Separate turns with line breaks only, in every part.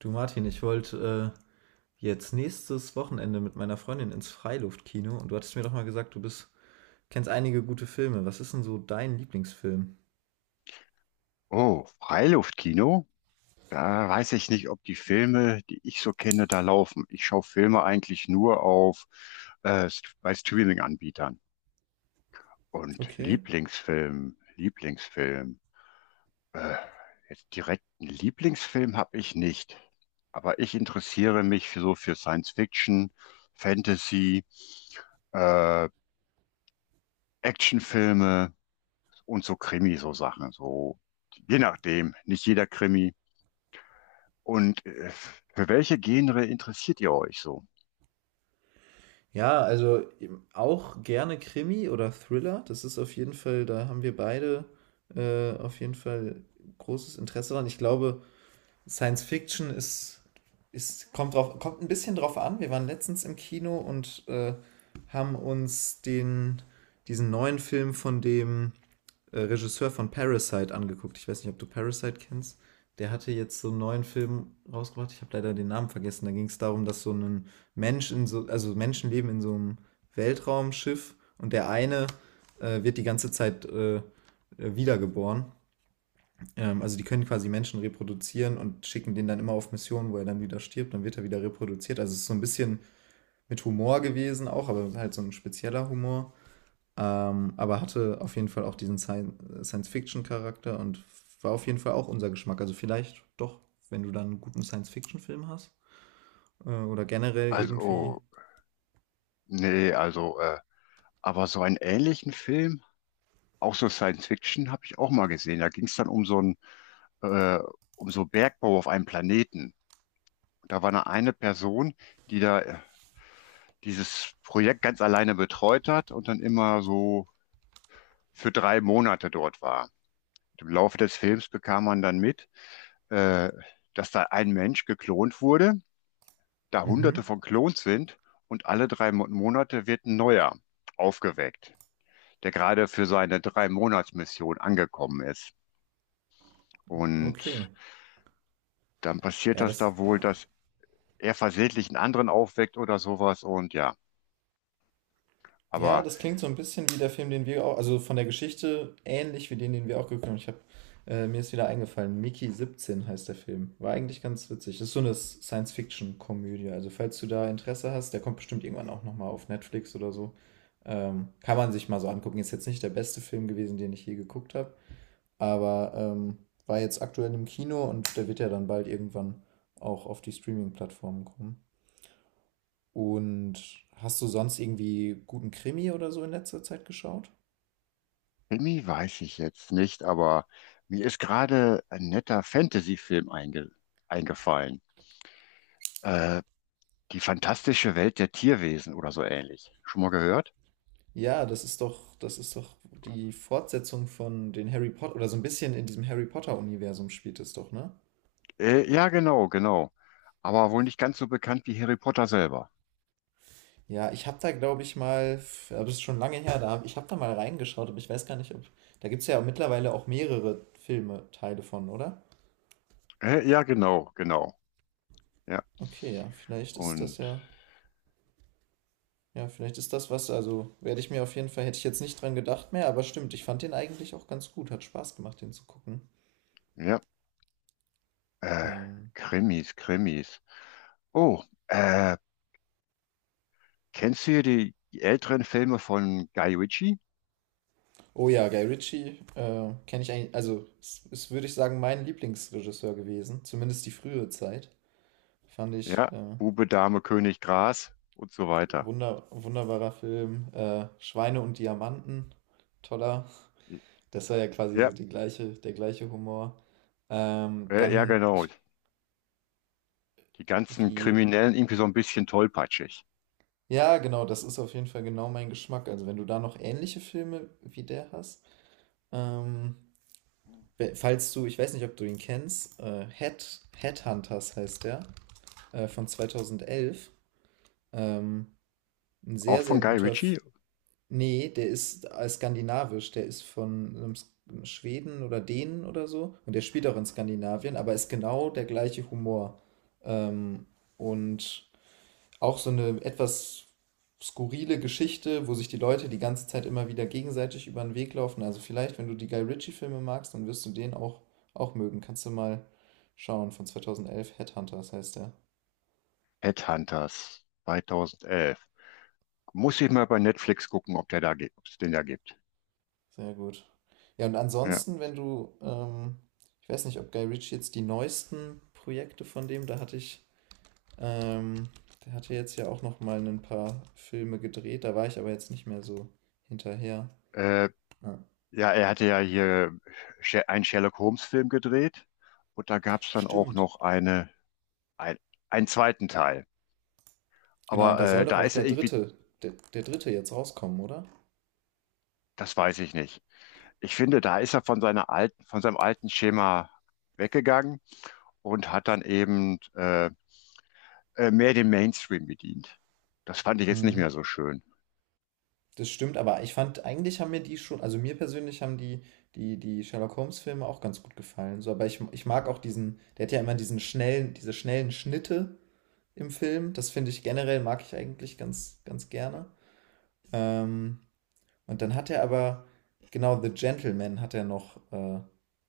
Du Martin, ich wollte jetzt nächstes Wochenende mit meiner Freundin ins Freiluftkino und du hattest mir doch mal gesagt, kennst einige gute Filme. Was ist denn so dein Lieblingsfilm?
Oh, Freiluftkino? Da weiß ich nicht, ob die Filme, die ich so kenne, da laufen. Ich schaue Filme eigentlich nur auf bei Streaming-Anbietern. Und
Okay.
Lieblingsfilm, Lieblingsfilm. Äh, Jetzt direkt einen Lieblingsfilm habe ich nicht. Aber ich interessiere mich für, so für Science Fiction, Fantasy, äh, Actionfilme und so Krimi, so Sachen. So, je nachdem. Nicht jeder Krimi. Und für welche Genre interessiert ihr euch so?
Ja, also auch gerne Krimi oder Thriller. Das ist auf jeden Fall, da haben wir beide auf jeden Fall großes Interesse dran. Ich glaube, Science Fiction ist kommt drauf, kommt ein bisschen drauf an. Wir waren letztens im Kino und haben uns diesen neuen Film von dem Regisseur von Parasite angeguckt. Ich weiß nicht, ob du Parasite kennst. Der hatte jetzt so einen neuen Film rausgebracht. Ich habe leider den Namen vergessen. Da ging es darum, dass so ein Mensch in so, also Menschen leben in so einem Weltraumschiff und der eine wird die ganze Zeit wiedergeboren. Also die können quasi Menschen reproduzieren und schicken den dann immer auf Missionen, wo er dann wieder stirbt, dann wird er wieder reproduziert. Also es ist so ein bisschen mit Humor gewesen auch, aber halt so ein spezieller Humor. Aber hatte auf jeden Fall auch diesen Science-Fiction-Charakter und war auf jeden Fall auch unser Geschmack. Also vielleicht doch, wenn du dann einen guten Science-Fiction-Film hast. Oder generell irgendwie.
Also, nee, also, aber so einen ähnlichen Film, auch so Science Fiction, habe ich auch mal gesehen. Da ging es dann um so einen, äh, um so Bergbau auf einem Planeten. Da war eine Person, die da dieses Projekt ganz alleine betreut hat und dann immer so für 3 Monate dort war. Im Laufe des Films bekam man dann mit, äh, dass da ein Mensch geklont wurde, da Hunderte
Mhm.
von Klons sind, und alle Monate wird ein neuer aufgeweckt, der gerade für seine Drei-Monats-Mission angekommen ist. Und
Okay.
dann passiert
Ja,
das
das,
da wohl, dass er versehentlich einen anderen aufweckt oder sowas. Und ja,
Ja,
aber
das klingt so ein bisschen wie der Film, den wir auch, also von der Geschichte ähnlich wie den, den wir auch geguckt haben. Ich habe, mir ist wieder eingefallen, Mickey 17 heißt der Film. War eigentlich ganz witzig. Das ist so eine Science-Fiction-Komödie. Also falls du da Interesse hast, der kommt bestimmt irgendwann auch nochmal auf Netflix oder so. Kann man sich mal so angucken. Ist jetzt nicht der beste Film gewesen, den ich je geguckt habe, aber war jetzt aktuell im Kino und der wird ja dann bald irgendwann auch auf die Streaming-Plattformen kommen. Und hast du sonst irgendwie guten Krimi oder so in letzter Zeit geschaut?
Krimi weiß ich jetzt nicht, aber mir ist gerade ein netter Fantasy-Film einge eingefallen. Äh, Die fantastische Welt der Tierwesen oder so ähnlich. Schon mal gehört?
Ja, das ist doch die Fortsetzung von den Harry Potter oder so ein bisschen in diesem Harry Potter Universum spielt es doch, ne?
Ja, genau, genau. Aber wohl nicht ganz so bekannt wie Harry Potter selber.
Ja, ich habe da glaube ich mal, aber das ist schon lange her, ich habe da mal reingeschaut, aber ich weiß gar nicht, ob da gibt es ja mittlerweile auch mehrere Filme Teile von, oder?
Ja, genau, genau. Ja.
Okay, ja, vielleicht ist das
Und
ja, ja, vielleicht ist das was, also werde ich mir auf jeden Fall, hätte ich jetzt nicht dran gedacht mehr, aber stimmt, ich fand den eigentlich auch ganz gut, hat Spaß gemacht, den zu gucken.
ja, äh,
Ähm,
Krimis, Krimis. Oh, äh, kennst du hier die älteren Filme von Guy Ritchie?
Oh ja, Guy Ritchie kenne ich eigentlich, also es ist, würde ich sagen, mein Lieblingsregisseur gewesen, zumindest die frühere Zeit. Fand ich
Ja, Bube, Dame, König, Gras und so weiter.
wunderbarer Film. Schweine und Diamanten, toller. Das war ja quasi so
Ja,
die gleiche, der gleiche Humor. Ähm,
ja,
dann,
genau.
ich,
Die ganzen
wie,
Kriminellen irgendwie so ein bisschen tollpatschig.
ja, genau, das ist auf jeden Fall genau mein Geschmack. Also wenn du da noch ähnliche Filme wie der hast, ähm, falls du, ich weiß nicht, ob du ihn kennst, Headhunters heißt der. Von 2011. Ähm, ein
Auch
sehr,
von
sehr
Guy
guter. F
Ritchie,
Nee, der ist skandinavisch. Der ist von einem Schweden oder Dänen oder so. Und der spielt auch in Skandinavien, aber ist genau der gleiche Humor. Ähm, und auch so eine etwas skurrile Geschichte, wo sich die Leute die ganze Zeit immer wieder gegenseitig über den Weg laufen. Also vielleicht, wenn du die Guy Ritchie-Filme magst, dann wirst du den auch mögen. Kannst du mal schauen, von 2011, Headhunters heißt der.
Headhunters 2011. Muss ich mal bei Netflix gucken, ob der da gibt, ob es den da gibt.
Sehr gut. Ja, und
Ja.
ansonsten, wenn du, ich weiß nicht, ob Guy Ritchie jetzt die neuesten Projekte von dem, da hatte ich, ähm, der hatte jetzt ja auch noch mal ein paar Filme gedreht, da war ich aber jetzt nicht mehr so hinterher.
Äh,
Ja.
ja, er hatte ja hier einen Sherlock-Holmes-Film gedreht und da gab es dann auch
Stimmt.
noch eine, ein, einen zweiten Teil.
Genau, und
Aber
da soll doch
da
auch
ist
der
er irgendwie,
dritte, der, der dritte jetzt rauskommen, oder?
das weiß ich nicht. Ich finde, da ist er von seiner alten, von seinem alten Schema weggegangen und hat dann eben mehr den Mainstream bedient. Das fand ich jetzt nicht
Mhm.
mehr so schön.
Das stimmt, aber ich fand, eigentlich haben mir die schon, also mir persönlich haben die Sherlock Holmes-Filme auch ganz gut gefallen. So, aber ich mag auch diesen, der hat ja immer diesen schnellen, diese schnellen Schnitte im Film. Das finde ich generell, mag ich eigentlich ganz, ganz gerne. Ähm, und dann hat er aber, genau, The Gentleman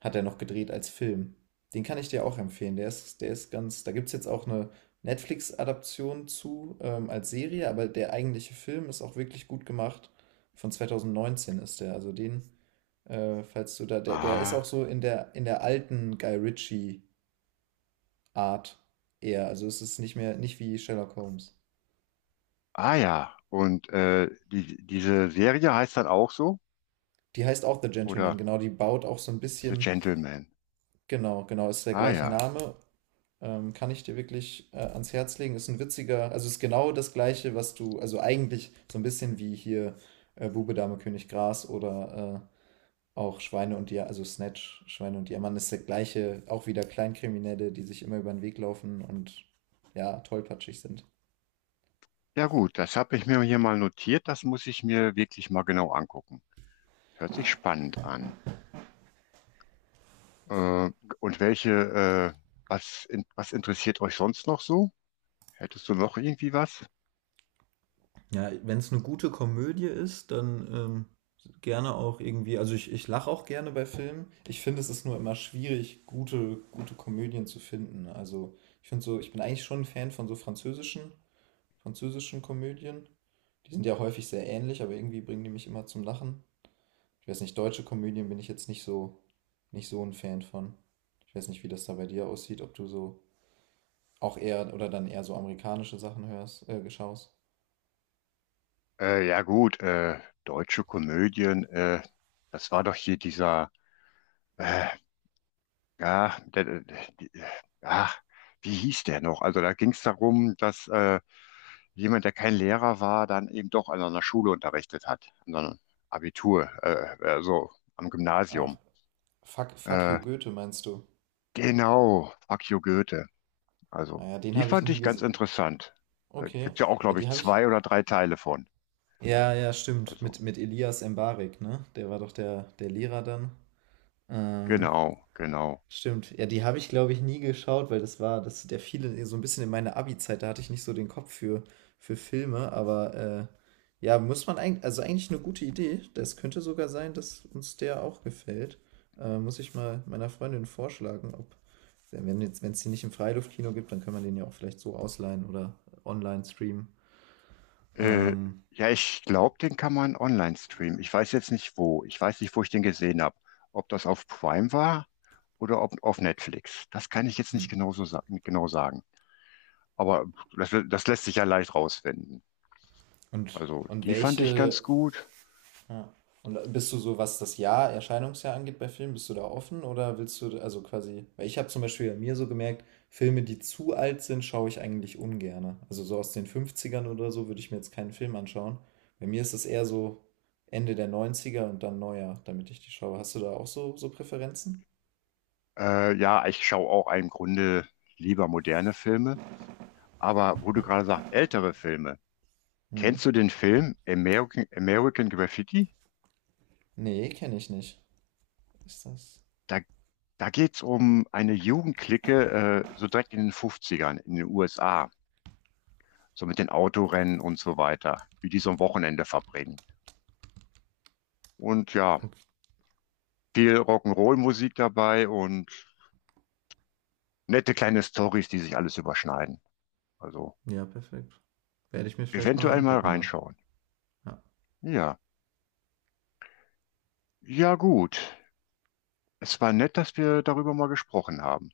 hat er noch gedreht als Film. Den kann ich dir auch empfehlen. Der ist ganz, da gibt es jetzt auch eine Netflix-Adaption zu als Serie, aber der eigentliche Film ist auch wirklich gut gemacht. Von 2019 ist der. Also den, falls du da, der ist auch
Ah,
so in der alten Guy Ritchie-Art eher. Also es ist nicht mehr, nicht wie Sherlock Holmes.
ah ja. Und die, diese Serie heißt dann auch so?
Die heißt auch The Gentleman,
Oder
genau. Die baut auch so ein
The
bisschen,
Gentleman?
genau, genau, ist der
Ah
gleiche
ja.
Name. Kann ich dir wirklich ans Herz legen. Ist ein witziger, also ist genau das Gleiche, was du, also eigentlich so ein bisschen wie hier Bube, Dame, König, Gras oder auch Schweine und Diamant, also Snatch, Schweine und Diamant ist der gleiche, auch wieder Kleinkriminelle, die sich immer über den Weg laufen und ja, tollpatschig sind.
Ja gut, das habe ich mir hier mal notiert. Das muss ich mir wirklich mal genau angucken. Hört sich spannend an. Äh, und welche, äh, was, in, was interessiert euch sonst noch so? Hättest du noch irgendwie was?
Ja, wenn es eine gute Komödie ist, dann gerne auch irgendwie. Also ich lache auch gerne bei Filmen. Ich finde, es ist nur immer schwierig, gute, gute Komödien zu finden. Also ich finde so, ich bin eigentlich schon ein Fan von so französischen, französischen Komödien. Die sind ja häufig sehr ähnlich, aber irgendwie bringen die mich immer zum Lachen. Ich weiß nicht, deutsche Komödien bin ich jetzt nicht so, nicht so ein Fan von. Ich weiß nicht, wie das da bei dir aussieht, ob du so auch eher oder dann eher so amerikanische Sachen hörst, schaust.
Ja gut, deutsche Komödien, das war doch hier dieser, äh, ja, der, ah, wie hieß der noch? Also da ging es darum, dass jemand, der kein Lehrer war, dann eben doch an einer Schule unterrichtet hat, an so einem Abitur, so am
Ah,
Gymnasium.
fuck you
Äh,
Goethe, meinst du?
genau, Akio Goethe. Also
Naja, den
die
habe ich
fand
nie
ich ganz
gesehen.
interessant. Da
Okay.
gibt ja auch,
Ja,
glaube
die
ich,
habe ich.
zwei oder drei Teile von.
Ja, ja, stimmt.
Also
Mit Elias Mbarek, ne? Der war doch der Lehrer dann. Ähm,
genau, genau.
stimmt. Ja, die habe ich, glaube ich, nie geschaut, weil das war, das, der fiel so ein bisschen in meine Abi-Zeit. Da hatte ich nicht so den Kopf für Filme, aber ja, muss man eigentlich, also eigentlich eine gute Idee. Das könnte sogar sein, dass uns der auch gefällt. Muss ich mal meiner Freundin vorschlagen, ob, wenn jetzt, wenn es die nicht im Freiluftkino gibt, dann kann man den ja auch vielleicht so ausleihen oder online streamen.
Äh,
Ähm,
ja, ich glaube, den kann man online streamen. Ich weiß jetzt nicht wo. Ich weiß nicht, wo ich den gesehen habe. Ob das auf Prime war? Oder ob auf Netflix. Das kann ich jetzt nicht genau so sa genau sagen. Aber das, das lässt sich ja leicht rausfinden.
und,
Also
und
die fand ich ganz
welche,
gut.
ja, und bist du so, was das Jahr, Erscheinungsjahr angeht bei Filmen, bist du da offen oder willst du, also quasi, weil ich habe zum Beispiel bei mir so gemerkt, Filme, die zu alt sind, schaue ich eigentlich ungerne. Also so aus den Fünfzigern oder so würde ich mir jetzt keinen Film anschauen. Bei mir ist es eher so Ende der Neunziger und dann neuer, damit ich die schaue. Hast du da auch so Präferenzen?
Ja, ich schaue auch im Grunde lieber moderne Filme. Aber wo du gerade sagst, ältere Filme.
Hm.
Kennst du den Film American Graffiti?
Nee, kenne ich nicht. Ist das?
Da, da geht es um eine Jugendclique, so direkt in den Fünfzigern in den USA. So mit den Autorennen und so weiter. Wie die so ein Wochenende verbringen. Und ja,
Okay.
viel Rock'n'Roll-Musik dabei und nette kleine Storys, die sich alles überschneiden. Also
Ja, perfekt. Werde ich mir vielleicht mal
eventuell mal
angucken dann.
reinschauen.
Ja.
Ja, ja gut. Es war nett, dass wir darüber mal gesprochen haben.